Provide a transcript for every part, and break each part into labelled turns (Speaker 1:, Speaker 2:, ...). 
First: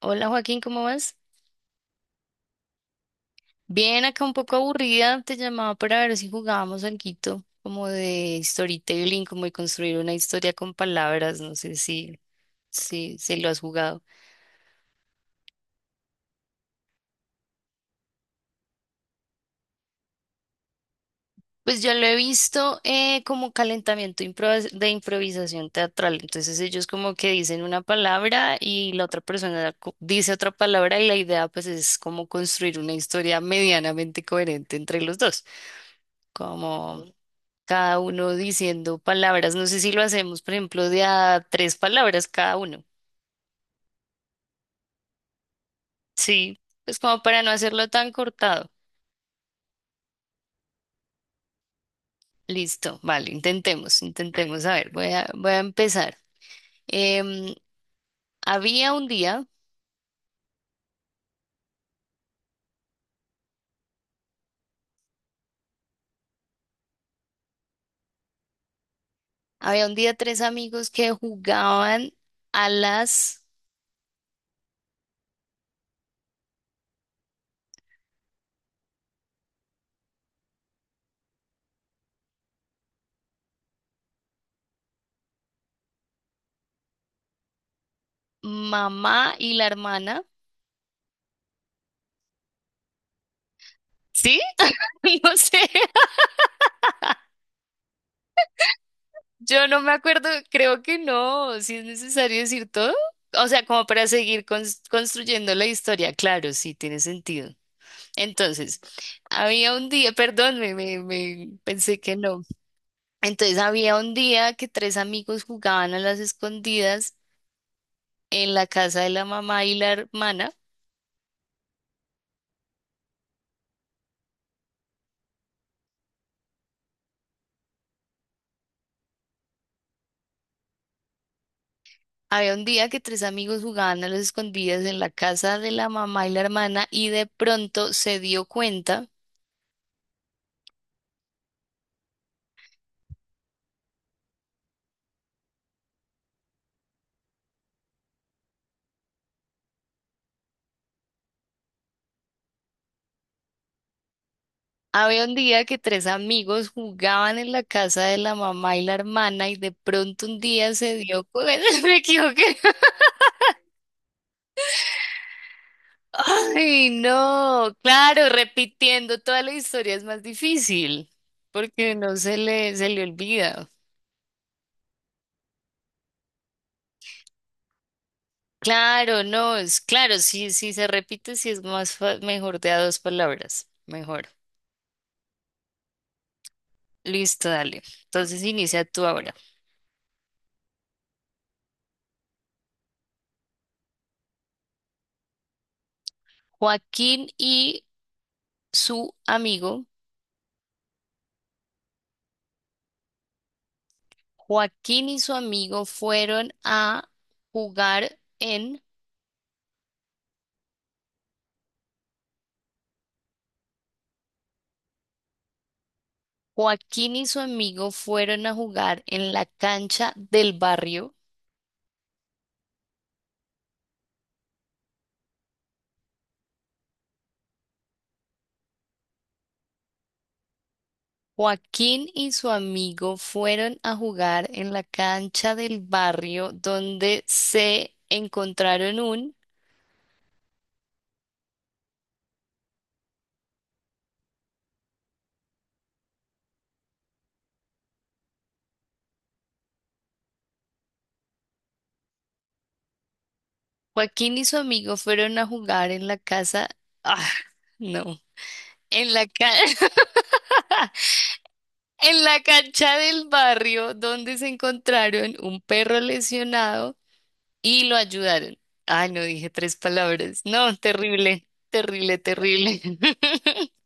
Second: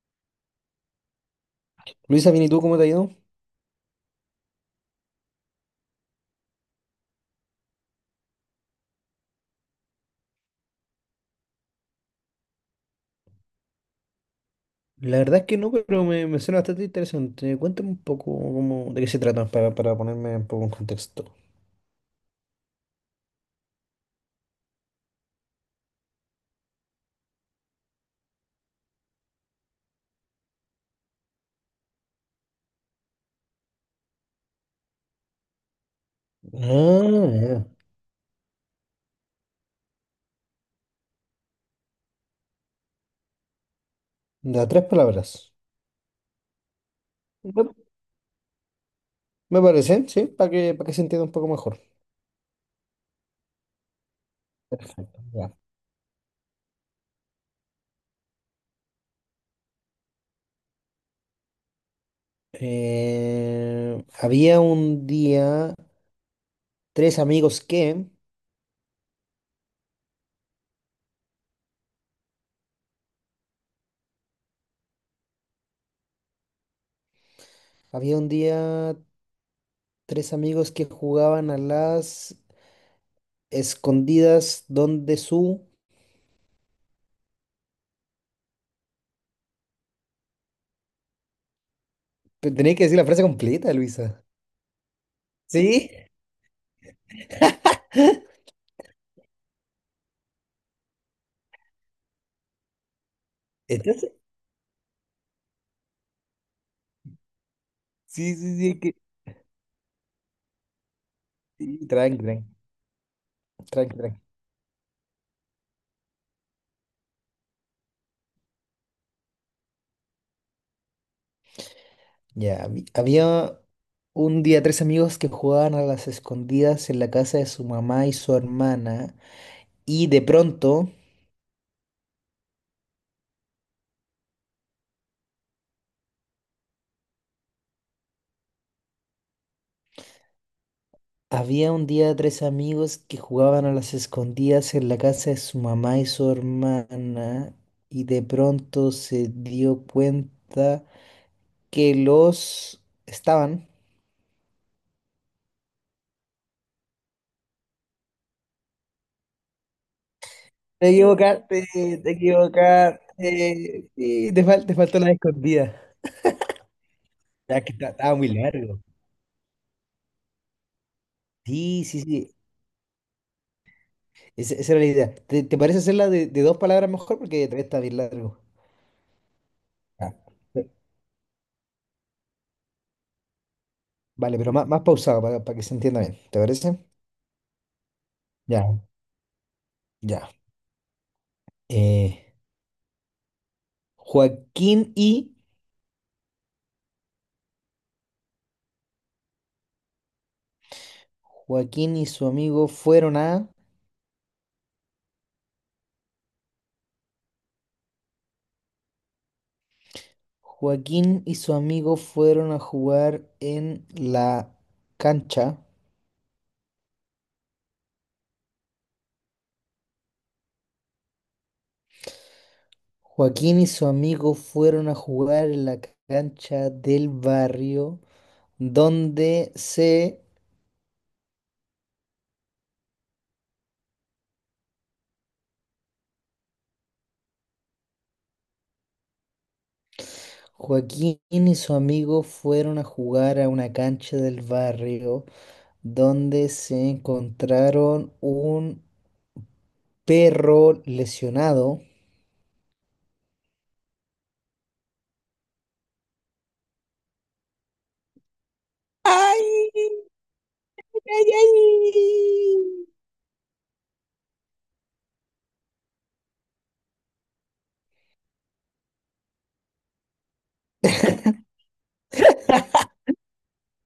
Speaker 1: Hola Joaquín, ¿cómo vas?
Speaker 2: Luisa, bien, ¿y tú cómo te ha ido?
Speaker 1: Bien, acá un poco aburrida, te llamaba para ver si jugábamos algo como de storytelling, como de construir una historia con palabras, no sé si lo has jugado.
Speaker 2: La verdad es que no, pero me suena bastante interesante. Cuéntame un poco cómo, de qué se trata para ponerme un poco en contexto.
Speaker 1: Pues yo lo he visto como calentamiento de improvisación teatral, entonces ellos como que dicen una palabra y la otra persona dice otra palabra y la idea pues es como construir una historia medianamente coherente entre los dos, como
Speaker 2: Ah, ya.
Speaker 1: cada uno diciendo palabras. No sé si lo hacemos, por ejemplo, de a tres palabras cada uno.
Speaker 2: De tres palabras.
Speaker 1: Sí, pues como para no
Speaker 2: Bueno,
Speaker 1: hacerlo tan cortado.
Speaker 2: me parece, sí, para que se entienda un poco mejor.
Speaker 1: Listo, vale, intentemos, intentemos. A ver, voy
Speaker 2: Perfecto,
Speaker 1: a, voy
Speaker 2: ya.
Speaker 1: a empezar. Em, Había un día,
Speaker 2: Había un día tres amigos
Speaker 1: había un día tres amigos que jugaban a las
Speaker 2: había un día tres amigos que jugaban a las escondidas donde su...
Speaker 1: mamá y la hermana.
Speaker 2: Tenía que decir la frase completa, Luisa.
Speaker 1: ¿Sí? No sé.
Speaker 2: ¿Sí?
Speaker 1: Yo no me acuerdo, creo que no, si es necesario decir todo. O sea, como
Speaker 2: ¿Estás
Speaker 1: para seguir construyendo la historia, claro, sí, tiene sentido.
Speaker 2: sí, sí, sí,
Speaker 1: Entonces,
Speaker 2: es que...
Speaker 1: había un día, perdón, me
Speaker 2: sí,
Speaker 1: pensé que
Speaker 2: tranqui,
Speaker 1: no. Entonces, había un
Speaker 2: tranqui.
Speaker 1: día que tres amigos jugaban a las escondidas en la casa de la mamá y la hermana.
Speaker 2: Ya, había un día tres amigos que jugaban a las escondidas en la casa de su mamá y su hermana, y de pronto
Speaker 1: Había un día que tres amigos jugaban a las escondidas en la casa de la mamá y la hermana y de pronto se dio cuenta.
Speaker 2: había un día tres amigos que jugaban a las escondidas en la casa de su mamá y su hermana, y de pronto se dio cuenta que los estaban...
Speaker 1: Había un día que tres amigos jugaban en la casa de la mamá y la hermana y de pronto un día
Speaker 2: Te
Speaker 1: se dio cuenta,
Speaker 2: equivocaste,
Speaker 1: me
Speaker 2: te
Speaker 1: equivoqué.
Speaker 2: equivocaste, sí, te faltó la escondida.
Speaker 1: Ay,
Speaker 2: Ya
Speaker 1: no,
Speaker 2: que estaba muy
Speaker 1: claro,
Speaker 2: largo.
Speaker 1: repitiendo toda la historia es más difícil
Speaker 2: Sí,
Speaker 1: porque
Speaker 2: sí,
Speaker 1: no se
Speaker 2: sí.
Speaker 1: le, se le olvida.
Speaker 2: Esa era la idea. ¿Te parece hacerla de dos palabras mejor? Porque todavía está bien largo.
Speaker 1: Claro, no, es
Speaker 2: Ya.
Speaker 1: claro, sí, sí se repite, sí es más mejor de a dos palabras, mejor.
Speaker 2: Vale, pero más pausado para que se entienda bien. ¿Te parece?
Speaker 1: Listo, dale. Entonces
Speaker 2: Ya,
Speaker 1: inicia tú ahora.
Speaker 2: ya. Eh, Joaquín y
Speaker 1: Joaquín y su amigo.
Speaker 2: Joaquín y su amigo fueron a
Speaker 1: Joaquín y su amigo fueron a jugar en.
Speaker 2: Joaquín y su amigo fueron a jugar en la cancha.
Speaker 1: Joaquín y su amigo fueron a jugar en la cancha del barrio.
Speaker 2: Joaquín y su amigo fueron a jugar en la cancha del barrio donde se
Speaker 1: Joaquín y su amigo fueron a jugar en la cancha del barrio donde se encontraron un.
Speaker 2: Joaquín y su amigo fueron a jugar a una cancha del barrio donde se encontraron un perro lesionado.
Speaker 1: Joaquín y su amigo fueron a jugar en la casa. Ah, no. En la cancha.
Speaker 2: ¡Ay, ay, ay!
Speaker 1: En la cancha del barrio donde se encontraron un perro lesionado y lo ayudaron. Ay, no dije tres palabras. No, terrible, terrible, terrible.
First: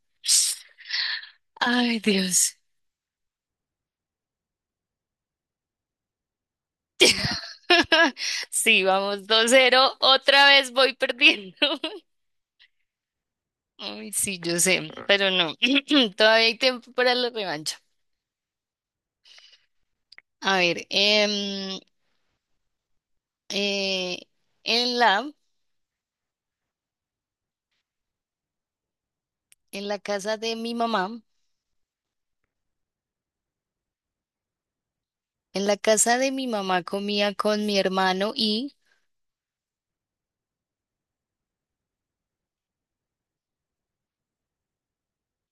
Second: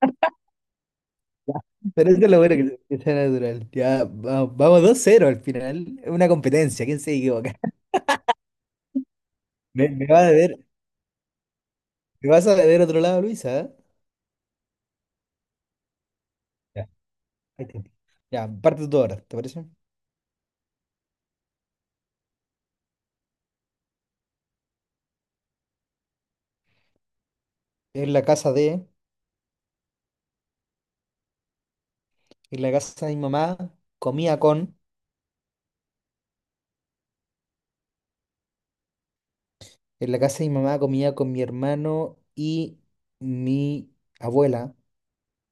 Speaker 1: Ay,
Speaker 2: Pero eso es lo
Speaker 1: Dios.
Speaker 2: bueno que sea natural. Ya, vamos 2-0 al final. Es una competencia, ¿quién se equivoca?
Speaker 1: Sí, vamos, dos
Speaker 2: Me,
Speaker 1: cero
Speaker 2: me vas a
Speaker 1: Otra
Speaker 2: ver,
Speaker 1: vez voy perdiendo.
Speaker 2: me vas a ver otro lado, Luisa. ¿Eh?
Speaker 1: Ay, sí, yo sé, pero no. Todavía hay
Speaker 2: Ya,
Speaker 1: tiempo para la
Speaker 2: ahí
Speaker 1: revancha.
Speaker 2: te- ya, parte tú ahora, ¿te parece?
Speaker 1: A ver, eh, en la,
Speaker 2: En la casa de,
Speaker 1: en la casa de mi mamá,
Speaker 2: en la casa de mi mamá, comía con.
Speaker 1: en la casa de mi mamá comía con mi hermano y.
Speaker 2: En la casa de mi mamá comía con mi hermano y mi abuela.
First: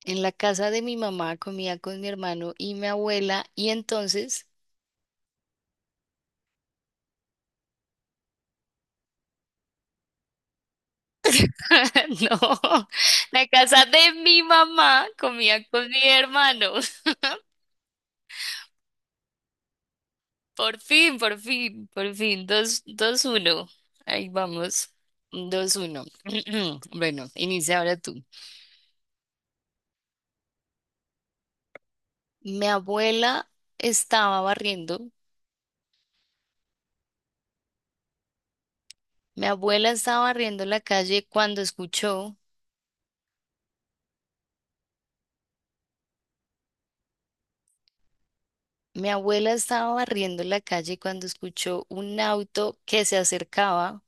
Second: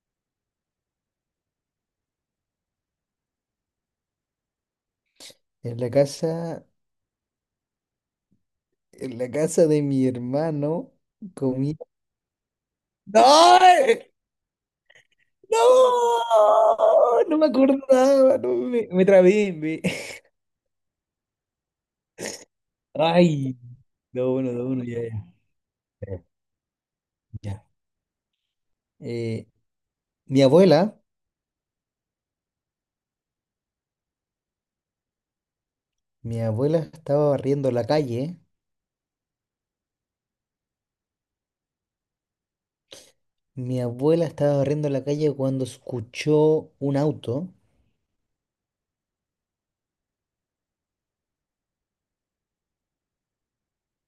Speaker 1: En la casa de mi mamá comía con mi hermano y mi abuela y entonces,
Speaker 2: En la casa, en la casa de mi hermano comía...
Speaker 1: no, la
Speaker 2: ¡No!
Speaker 1: casa de mi mamá comía con mi hermano.
Speaker 2: ¡No! No me acordaba, no, me trabé. Me-
Speaker 1: Por fin, por fin, por fin, dos, dos,
Speaker 2: Ay,
Speaker 1: uno. Ahí
Speaker 2: no, bueno, no, bueno,
Speaker 1: vamos,
Speaker 2: ya, ya.
Speaker 1: 2-1.
Speaker 2: Ya,
Speaker 1: Bueno,
Speaker 2: ya.
Speaker 1: inicia ahora tú.
Speaker 2: Eh, mi abuela,
Speaker 1: Mi abuela estaba barriendo,
Speaker 2: mi abuela estaba barriendo la calle.
Speaker 1: mi abuela estaba barriendo la calle cuando escuchó,
Speaker 2: Mi abuela estaba barriendo la calle cuando escuchó un auto.
Speaker 1: mi abuela estaba barriendo la calle cuando escuchó un auto que se acercaba.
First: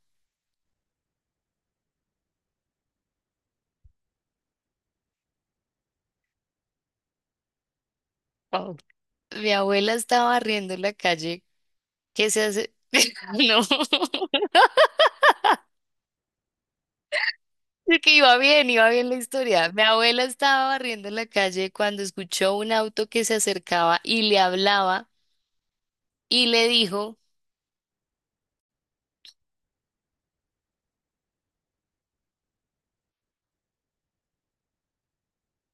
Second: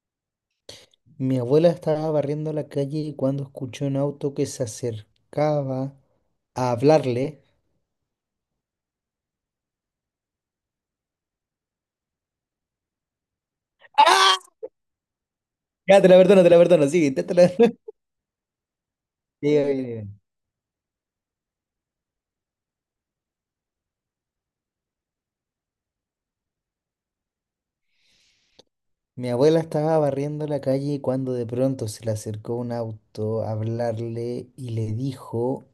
Speaker 2: Mi abuela estaba barriendo la calle cuando escuchó un auto que se acercaba a hablarle.
Speaker 1: Oh. Mi abuela estaba barriendo la calle. ¿Qué se hace? No.
Speaker 2: Ya, te la perdono, sigue, inténtala.
Speaker 1: Es que iba bien la
Speaker 2: Diga,
Speaker 1: historia. Mi
Speaker 2: diga, diga.
Speaker 1: abuela estaba barriendo la calle cuando escuchó un auto que se acercaba y le hablaba y le dijo
Speaker 2: Mi abuela estaba barriendo la calle cuando de pronto se le acercó un auto a hablarle y le dijo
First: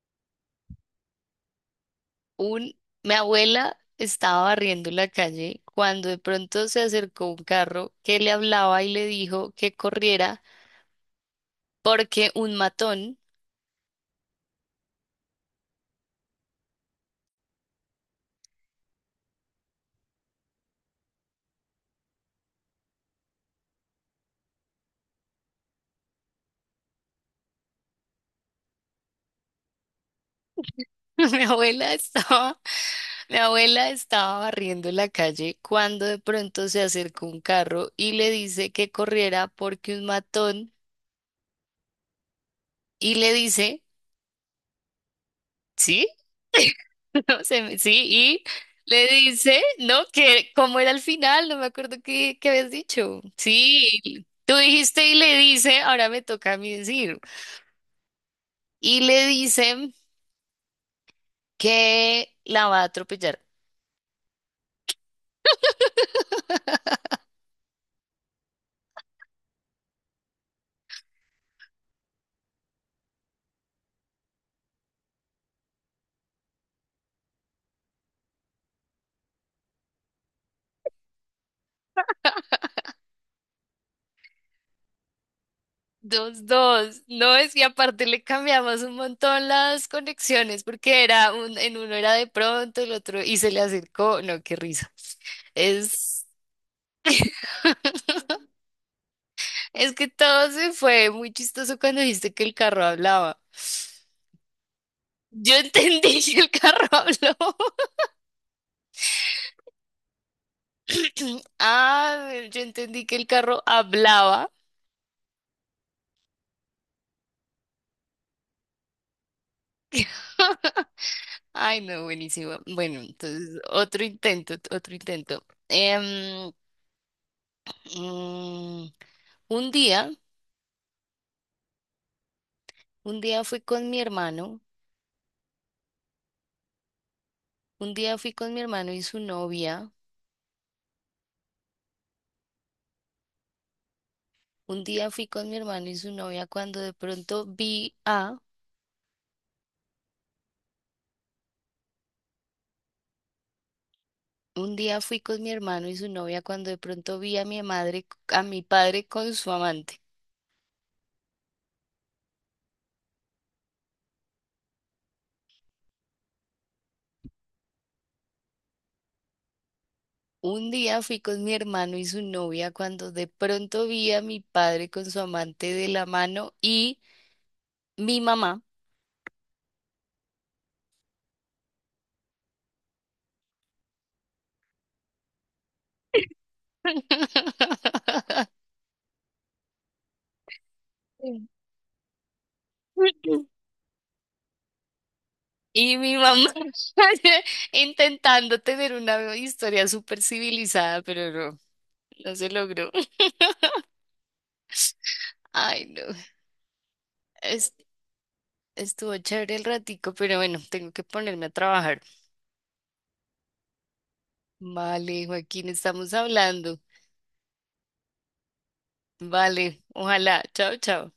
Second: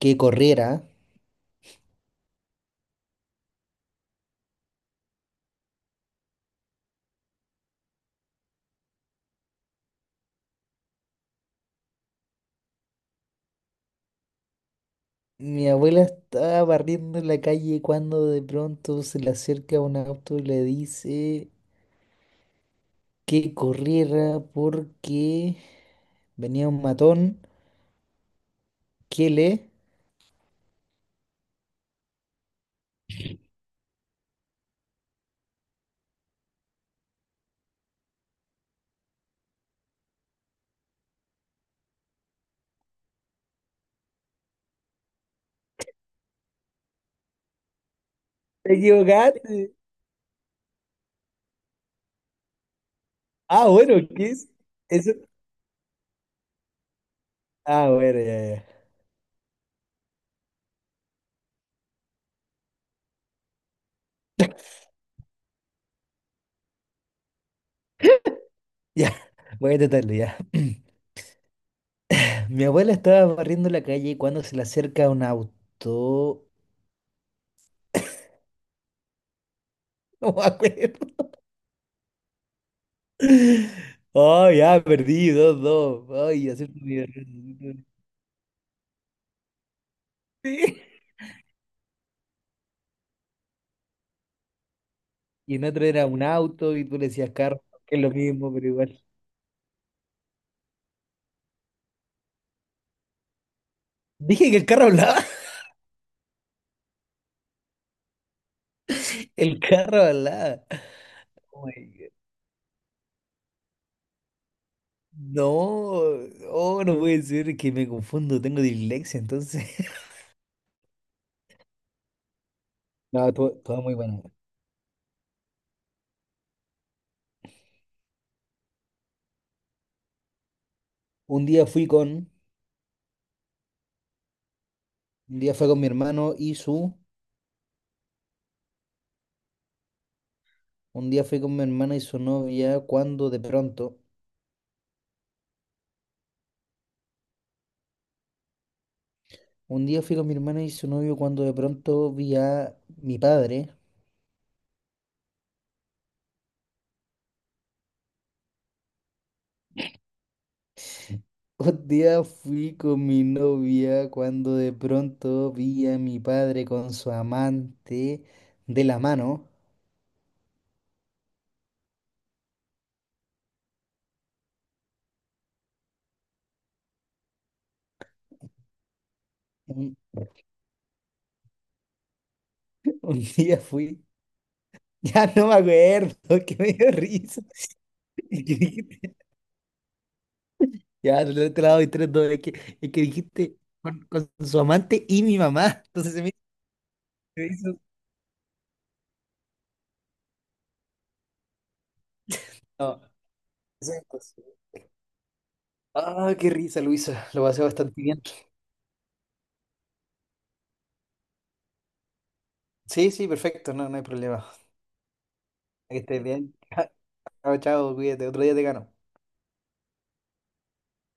Speaker 2: que corriera.
Speaker 1: un... Mi abuela estaba barriendo la calle cuando de pronto se acercó un carro que le hablaba y le dijo que corriera porque un matón.
Speaker 2: Mi abuela estaba barriendo la calle cuando de pronto se le acerca un auto y le dice que corriera porque venía un matón que le...
Speaker 1: Mi abuela estaba, mi abuela estaba barriendo la calle cuando de pronto se acercó un carro y le dice que corriera porque un matón y le dice, ¿sí? No sé, sí, y
Speaker 2: Te
Speaker 1: le dice,
Speaker 2: equivocaste.
Speaker 1: ¿no? Que como era el final, no me acuerdo qué, qué habías dicho.
Speaker 2: Ah, bueno,
Speaker 1: Sí,
Speaker 2: ¿qué es?
Speaker 1: tú dijiste
Speaker 2: Eso.
Speaker 1: y le dice, ahora me toca a mí decir.
Speaker 2: Ah, bueno, ya, ya.
Speaker 1: Y le dice que la va a atropellar.
Speaker 2: Ya, voy a intentarlo, ya. Mi abuela estaba barriendo la calle cuando se le acerca un auto. No me acuerdo. Oh, ya, perdí, 2-2.
Speaker 1: Dos,
Speaker 2: Ay, acepto mi
Speaker 1: dos.
Speaker 2: error.
Speaker 1: No, es que aparte le cambiamos un montón las conexiones
Speaker 2: Sí.
Speaker 1: porque era un, en uno era de pronto, el otro y se le acercó. No, qué risa.
Speaker 2: Y en otro era un
Speaker 1: Es,
Speaker 2: auto y tú le decías carro, que es lo mismo, pero igual.
Speaker 1: es que todo se fue muy chistoso cuando dijiste que el carro hablaba.
Speaker 2: Dije que el carro hablaba.
Speaker 1: Yo entendí que el carro habló.
Speaker 2: El carro hablaba. Oh my God.
Speaker 1: Ah, bueno, yo entendí que el carro hablaba.
Speaker 2: No, oh, no puede ser que me confundo, tengo dislexia, entonces.
Speaker 1: Ay, no, buenísimo. Bueno,
Speaker 2: No, todo,
Speaker 1: entonces
Speaker 2: todo muy
Speaker 1: otro
Speaker 2: bueno.
Speaker 1: intento, otro intento. Mm, Un día,
Speaker 2: Un día fui con,
Speaker 1: un día fui con mi hermano,
Speaker 2: un día fue con mi hermano y su,
Speaker 1: un día fui con mi hermano y su novia,
Speaker 2: un día fui con mi hermana y su novia cuando de pronto,
Speaker 1: un día fui con mi hermano y su novia cuando de pronto vi a,
Speaker 2: un día fui con mi hermana y su novio cuando de pronto vi a mi padre.
Speaker 1: un día fui con mi hermano y su novia cuando de pronto vi a mi madre, a mi padre con su amante.
Speaker 2: Un día fui con mi novia cuando de pronto vi a mi padre con su amante de la mano.
Speaker 1: Un día fui con mi hermano y su novia cuando de pronto vi a mi padre con su amante de la mano y mi mamá.
Speaker 2: Un, un día fui, ya no me acuerdo, que me dio risa. Ya, te la doy 3-2. Es que dijiste con su amante y mi mamá.
Speaker 1: Y
Speaker 2: Entonces
Speaker 1: mi mamá
Speaker 2: se me hizo.
Speaker 1: intentando tener una historia súper civilizada, pero no, no se logró.
Speaker 2: No, eso es imposible.
Speaker 1: Ay, no.
Speaker 2: Ah, qué risa, Luisa. Lo pasé
Speaker 1: Es-
Speaker 2: bastante bien.
Speaker 1: estuvo chévere el ratico, pero bueno, tengo que ponerme a trabajar.
Speaker 2: Sí, sí, perfecto. No, no hay problema.
Speaker 1: Vale, Joaquín,
Speaker 2: Que
Speaker 1: estamos
Speaker 2: estés bien.
Speaker 1: hablando.
Speaker 2: Chao, chao, cuídate. Otro día te gano.
Speaker 1: Vale, ojalá. Chao, chao.